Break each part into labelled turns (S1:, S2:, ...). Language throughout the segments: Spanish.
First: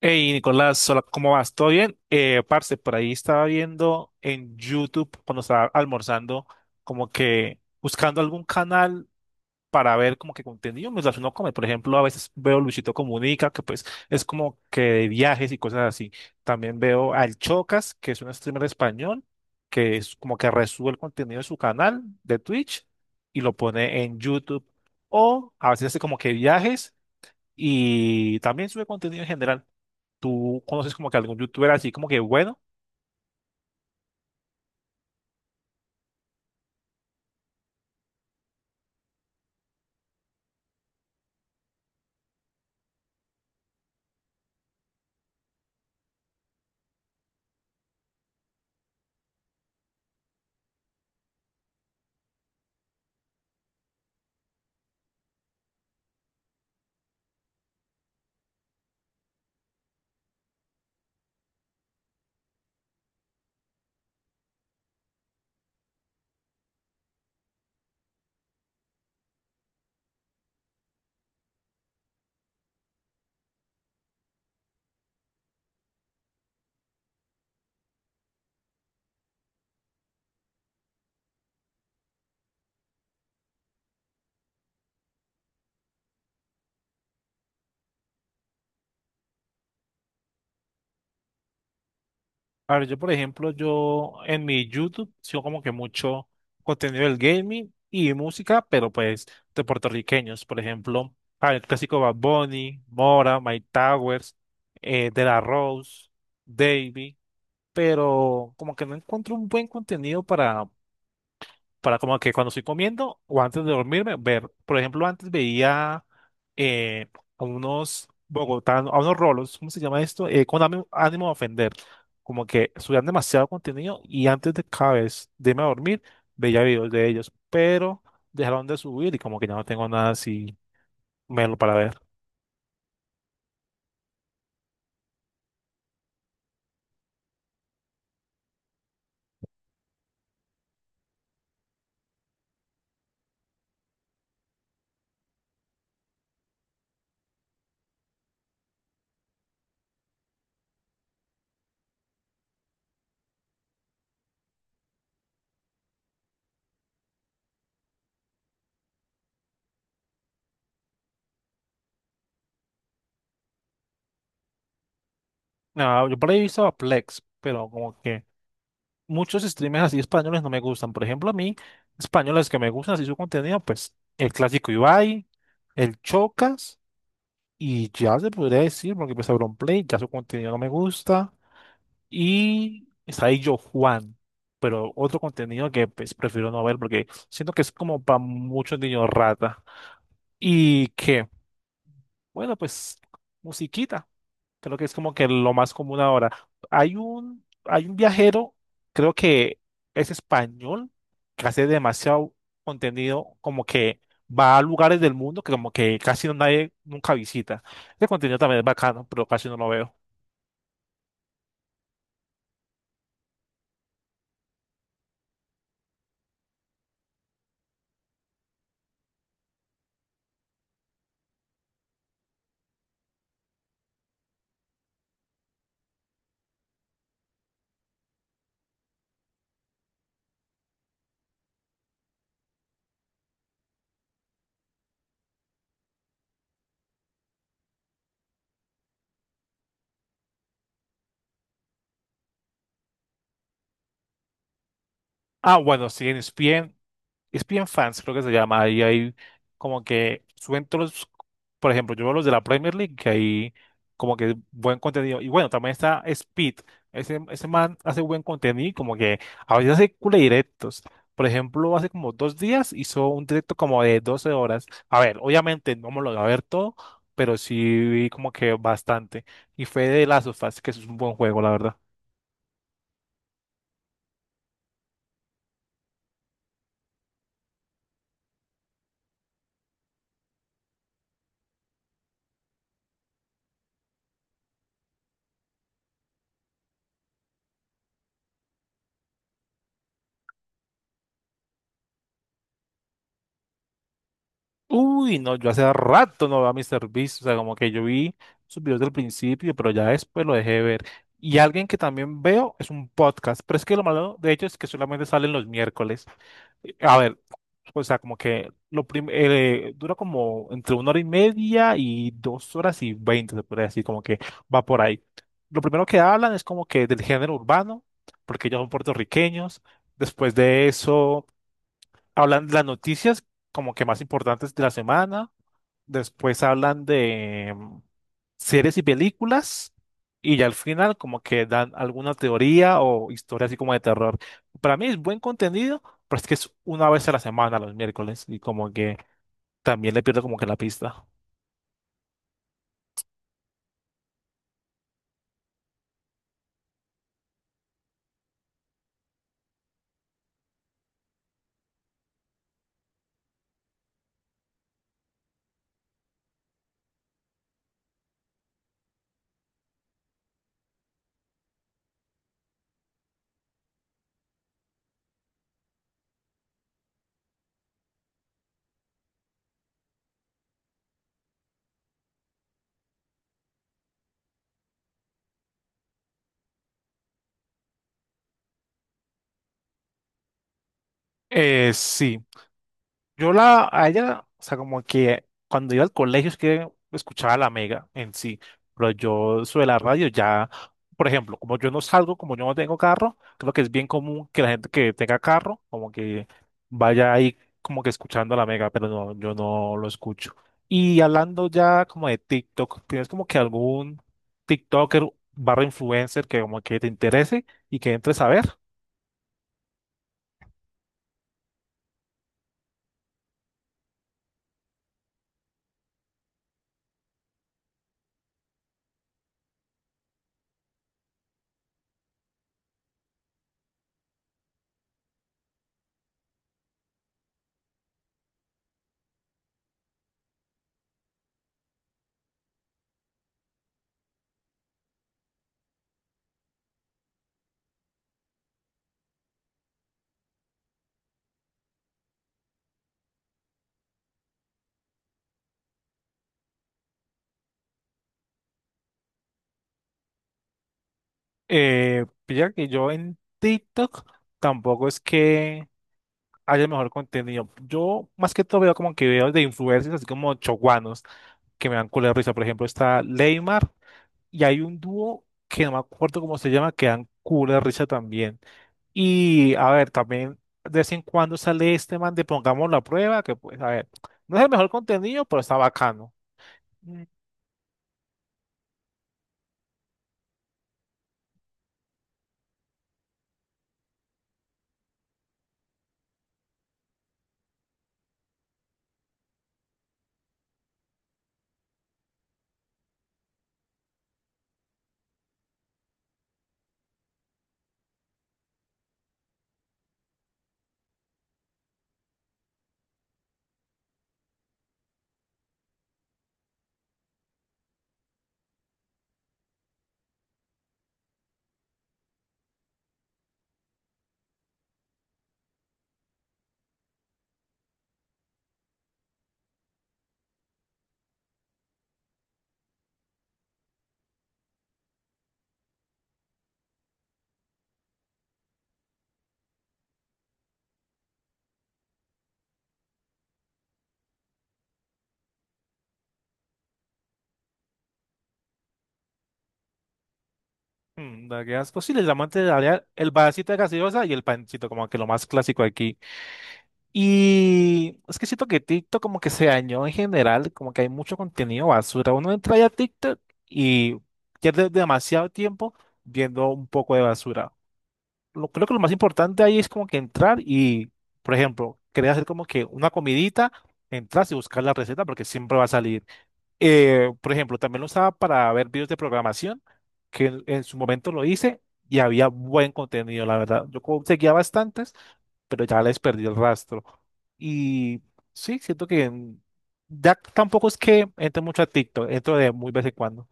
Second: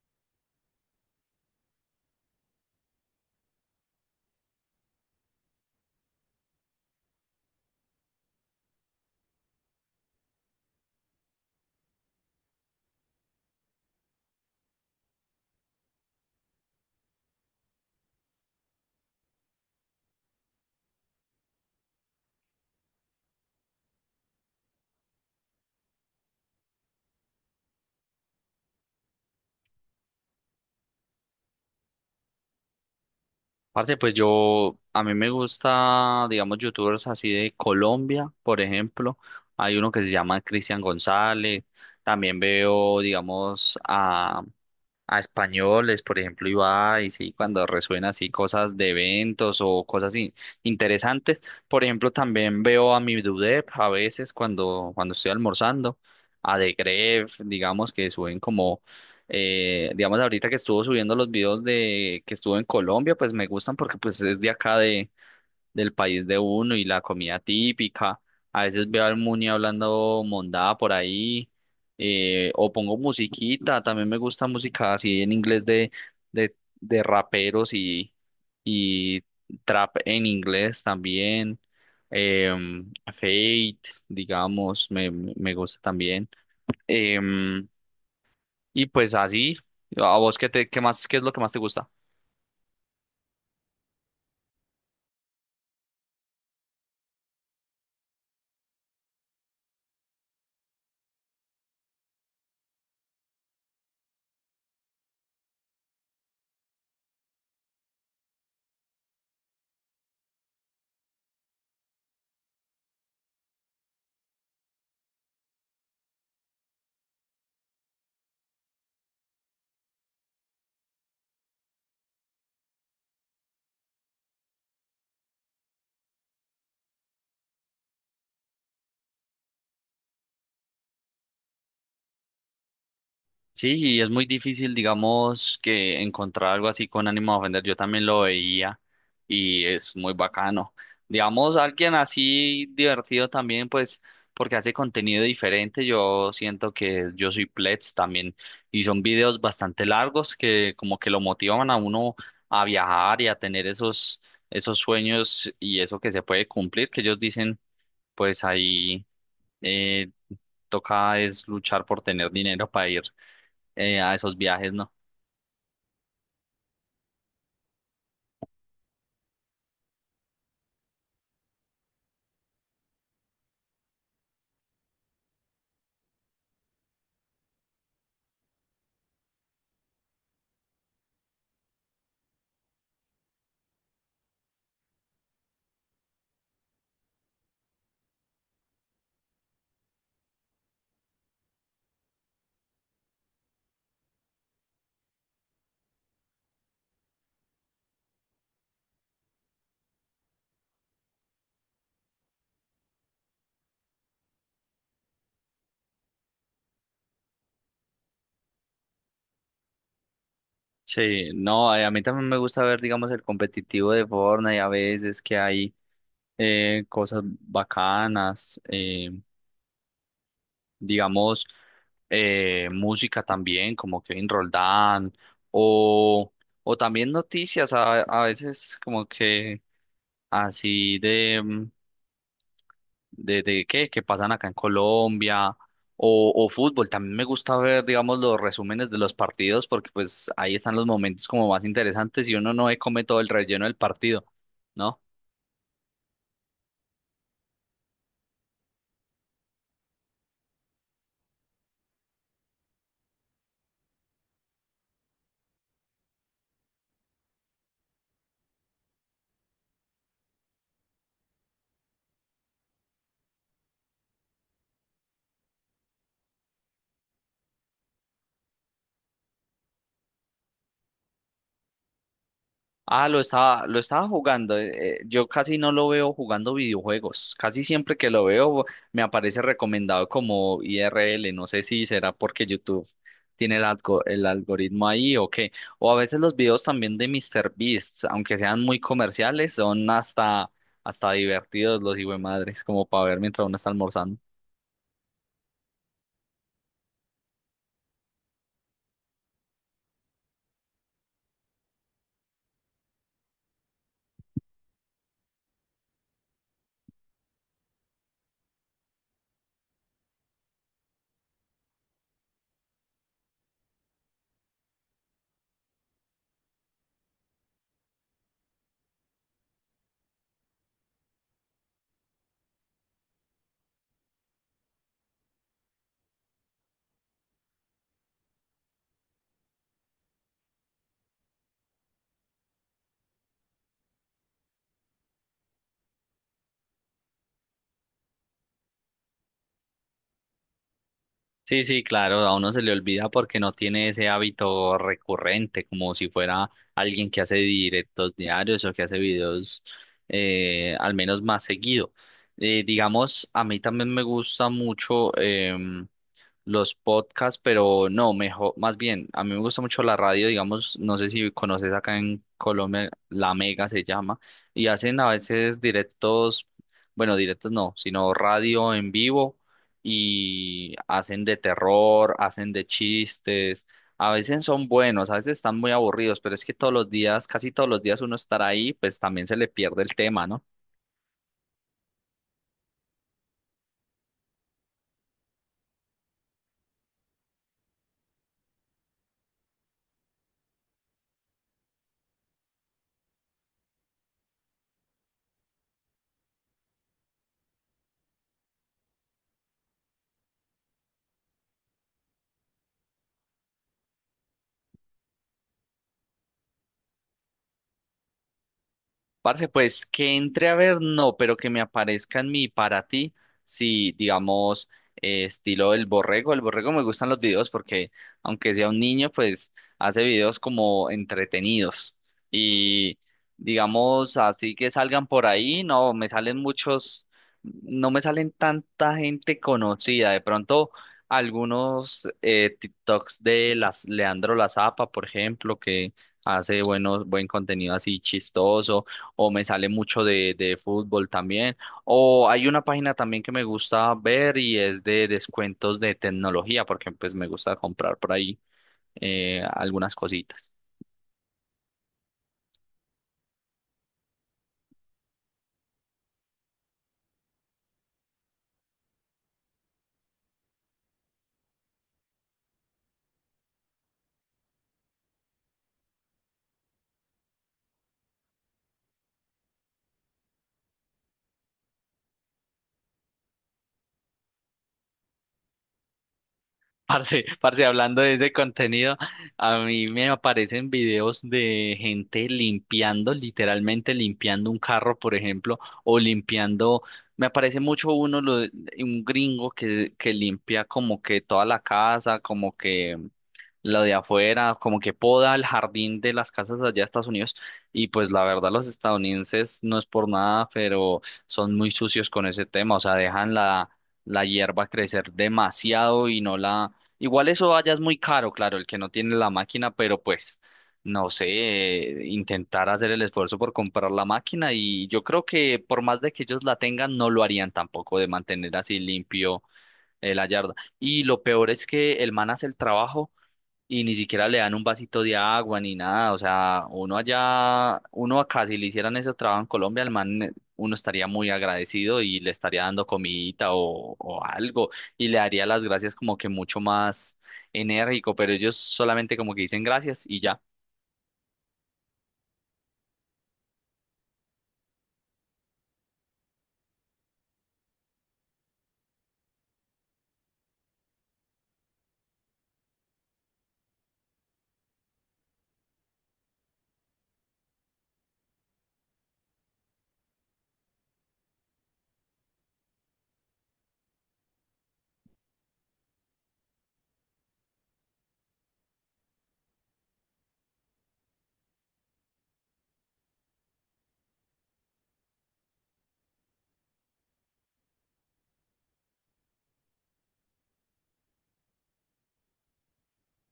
S1: Hey Nicolás, hola, ¿cómo vas? ¿Todo bien? Parce, por ahí estaba viendo en YouTube cuando estaba almorzando, como que buscando algún canal para ver como que contenido mientras uno come. Por ejemplo, a veces veo Luisito Comunica, que pues es como que de viajes y cosas así. También veo al Chocas, que es un streamer español, que es como que resube el contenido de su canal de Twitch y lo pone en YouTube. O a veces hace como que viajes y también sube contenido en general. ¿Tú conoces como que algún youtuber así como que bueno?
S2: Parce, pues a mí me gusta, digamos, youtubers así de Colombia, por ejemplo. Hay uno que se llama Cristian González. También veo, digamos, a españoles, por ejemplo, Ibai, sí, cuando resuenan así cosas de eventos o cosas interesantes. Por ejemplo, también veo a mi Dudep a veces cuando estoy almorzando, a The Gref, digamos, que suben como digamos, ahorita que estuvo subiendo los videos de que estuvo en Colombia, pues me gustan porque pues es de del país de uno y la comida típica. A veces veo al Muni hablando mondada por ahí, o pongo musiquita, también me gusta música así en inglés de, de raperos y trap en inglés también. Eh, Fate, digamos, me gusta también. Em, y pues así, ¿a vos qué es lo que más te gusta?
S1: A ver, yo por ejemplo, yo en mi YouTube sigo como que mucho contenido del gaming y música, pero pues de puertorriqueños, por ejemplo, ah, el clásico Bad Bunny, Mora, Mike Towers, De La Rose, Davey, pero como que no encuentro un buen contenido para como que cuando estoy comiendo o antes de dormirme, ver, por ejemplo, antes veía eh, a unos bogotanos, a unos rolos, ¿cómo se llama esto? Con ánimo, ánimo de ofender, como que subían demasiado contenido y antes de cada vez de irme a dormir veía videos de ellos, pero dejaron de subir y como que ya no tengo nada así melo para ver.
S2: Sí, y es muy difícil, digamos, que encontrar algo así con ánimo de ofender. Yo también lo veía y es muy bacano. Digamos, alguien así divertido también, pues, porque hace contenido diferente. Yo siento que yo soy Plets también y son videos bastante largos que como que lo motivan a uno a viajar y a tener esos sueños y eso que se puede cumplir, que ellos dicen, pues ahí. eh, toca es luchar por tener dinero para ir a esos viajes, ¿no?
S1: Nada, yo por ahí he visto a Plex, pero como que muchos streamers así españoles no me gustan. Por ejemplo, a mí, españoles que me gustan así su contenido, pues el clásico Ibai, el Chocas, y ya se podría decir, porque pues Play ya su contenido no me gusta. Y está ahí Yo Juan, pero otro contenido que pues prefiero no ver porque siento que es como para muchos niños rata. Y que, bueno, pues musiquita. Creo que es como que lo más común ahora. Hay un viajero, creo que es español, que hace demasiado contenido, como que va a lugares del mundo que como que casi no, nadie nunca visita. Ese contenido también es bacano, pero casi no lo veo.
S2: Sí, no, a mí también me gusta ver, digamos, el competitivo de Fortnite, a veces que hay cosas bacanas, digamos, música también, como Kevin Roldán, o, o también noticias, a veces como que así de qué, que pasan acá en Colombia o fútbol. También me gusta ver, digamos, los resúmenes de los partidos porque pues ahí están los momentos como más interesantes y uno no se come todo el relleno del partido, ¿no?
S1: Ah, bueno, sí, en ESPN ESPN Fans, creo que se llama. Ahí hay como que suben todos los, por ejemplo, yo veo los de la Premier League, que hay como que buen contenido. Y bueno, también está Speed. Ese man hace buen contenido, y como que a veces hace cule directos. Por ejemplo, hace como 2 días hizo un directo como de 12 horas. A ver, obviamente no me lo voy a ver todo, pero sí vi como que bastante. Y fue de Last of Us, que es un buen juego, la verdad.
S2: Ah, lo estaba jugando. Yo casi no lo veo jugando videojuegos. Casi siempre que lo veo me aparece recomendado como IRL. No sé si será porque YouTube tiene el algoritmo ahí o qué. O a veces los videos también de MrBeast, aunque sean muy comerciales, son hasta divertidos los madres, como para ver mientras uno está almorzando.
S1: Uy, no, yo hace rato no veo a Mr. Beast, o sea, como que yo vi sus videos del principio, pero ya después lo dejé de ver. Y alguien que también veo es un podcast, pero es que lo malo de hecho es que solamente salen los miércoles. A ver, o sea, como que dura como entre una hora y media y 2 horas y veinte, se podría decir, como que va por ahí. Lo primero que hablan es como que del género urbano, porque ellos son puertorriqueños. Después de eso, hablan de las noticias como que más importantes de la semana. Después hablan de series y películas. Y ya al final como que dan alguna teoría o historia así como de terror. Para mí es buen contenido, pero es que es una vez a la semana, los miércoles. Y como que también le pierdo como que la pista.
S2: Sí, sí, claro, a uno se le olvida porque no tiene ese hábito recurrente, como si fuera alguien que hace directos diarios o que hace videos al menos más seguido. Digamos, a mí también me gusta mucho, los podcasts, pero no, mejor, más bien, a mí me gusta mucho la radio, digamos, no sé si conoces acá en Colombia, La Mega se llama, y hacen a veces directos, bueno, directos no, sino radio en vivo y hacen de terror, hacen de chistes, a veces son buenos, a veces están muy aburridos, pero es que todos los días, casi todos los días uno estar ahí, pues también se le pierde el tema, ¿no?
S1: Sí, a ella, o sea, como que cuando iba al colegio es que escuchaba la mega en sí, pero yo sobre la radio ya, por ejemplo, como yo no salgo, como yo no tengo carro, creo que es bien común que la gente que tenga carro, como que vaya ahí como que escuchando la mega, pero no, yo no lo escucho. Y hablando ya como de TikTok, ¿tienes como que algún TikToker barra influencer que como que te interese y que entres a ver?
S2: Parce, pues que entre a ver, no, pero que me aparezca en mi para ti, si digamos, estilo el borrego. El borrego me gustan los videos porque, aunque sea un niño, pues hace videos como entretenidos. Y digamos, así que salgan por ahí, no, me salen muchos, no me salen tanta gente conocida. De pronto, algunos TikToks de las Leandro La Zapa, por ejemplo, que hace buen contenido así chistoso o me sale mucho de fútbol también. O hay una página también que me gusta ver y es de descuentos de tecnología, porque pues me gusta comprar por ahí algunas cositas.
S1: Pilla que yo en TikTok tampoco es que haya mejor contenido. Yo más que todo veo como que veo de influencers, así como choguanos, que me dan culo de risa. Por ejemplo, está Leymar y hay un dúo que no me acuerdo cómo se llama, que dan culo de risa también. Y a ver, también de vez en cuando sale este man de Pongamos la prueba, que pues, a ver, no es el mejor contenido, pero está bacano. Mm,
S2: Parce, hablando de ese contenido, a mí me aparecen videos de gente limpiando, literalmente limpiando un carro, por ejemplo, o limpiando, me aparece mucho uno, un gringo que limpia como que toda la casa, como que lo de afuera, como que poda el jardín de las casas allá de Estados Unidos. Y pues la verdad, los estadounidenses no es por nada, pero son muy sucios con ese tema. O sea, la hierba crecer demasiado y no la. Igual eso allá es muy caro, claro, el que no tiene la máquina, pero pues, no sé, intentar hacer el esfuerzo por comprar la máquina. Y yo creo que por más de que ellos la tengan, no lo harían tampoco de mantener así limpio. La yarda. Y lo peor es que el man hace el trabajo y ni siquiera le dan un vasito de agua ni nada. O sea, uno allá, uno acá, si le hicieran ese trabajo en Colombia, al man, uno estaría muy agradecido y le estaría dando comidita o algo y le daría las gracias como que mucho más enérgico, pero ellos solamente como que dicen gracias y ya.
S1: mm, la que es posible, el amante de la el vasito de gaseosa y el pancito, como que lo más clásico aquí. Y es que siento que TikTok como que se dañó en general, como que hay mucho contenido basura. Uno entra ya a TikTok y pierde demasiado tiempo viendo un poco de basura. Lo, creo que lo más importante ahí es como que entrar y, por ejemplo, querer hacer como que una comidita, entras y buscar la receta porque siempre va a salir. Por ejemplo, también lo usaba para ver videos de programación, que en su momento lo hice y había buen contenido, la verdad. Yo como seguía bastantes pero ya les perdí el rastro. Y sí, siento que ya tampoco es que entre mucho a TikTok, entro de muy vez en cuando.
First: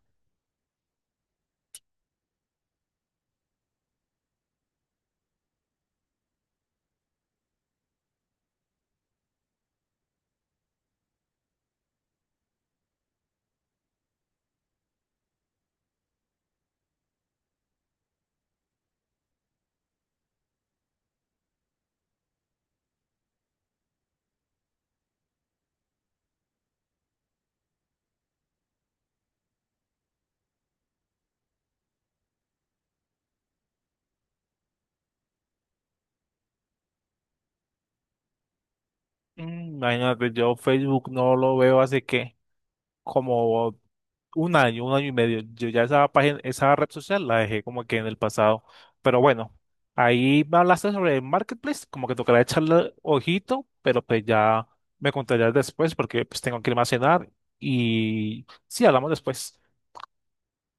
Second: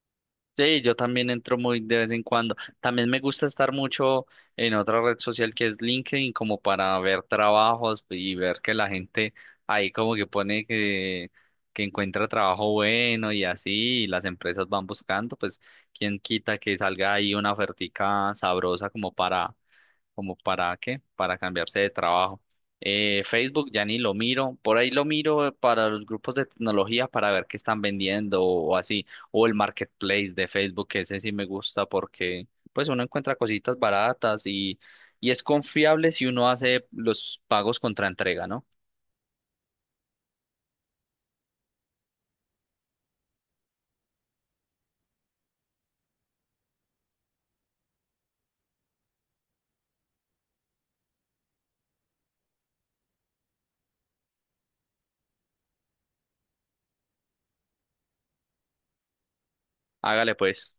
S2: Sí, yo también entro muy de vez en cuando. También me gusta estar mucho en otra red social que es LinkedIn, como para ver trabajos y ver que la gente ahí como que pone que encuentra trabajo bueno y así, y las empresas van buscando, pues quién quita que salga ahí una ofertica sabrosa como para para cambiarse de trabajo. Facebook ya ni lo miro, por ahí lo miro para los grupos de tecnología para ver qué están vendiendo o así, o el marketplace de Facebook, que ese sí me gusta porque pues uno encuentra cositas baratas y es confiable si uno hace los pagos contra entrega, ¿no?
S1: Mm, imagínate, yo Facebook no lo veo hace que como un año y medio. Yo ya esa página, esa red social la dejé como que en el pasado. Pero bueno, ahí me hablaste sobre el Marketplace, como que tocará echarle ojito, pero pues ya me contarías después porque pues tengo que irme a cenar y sí, hablamos después.
S2: Hágale pues.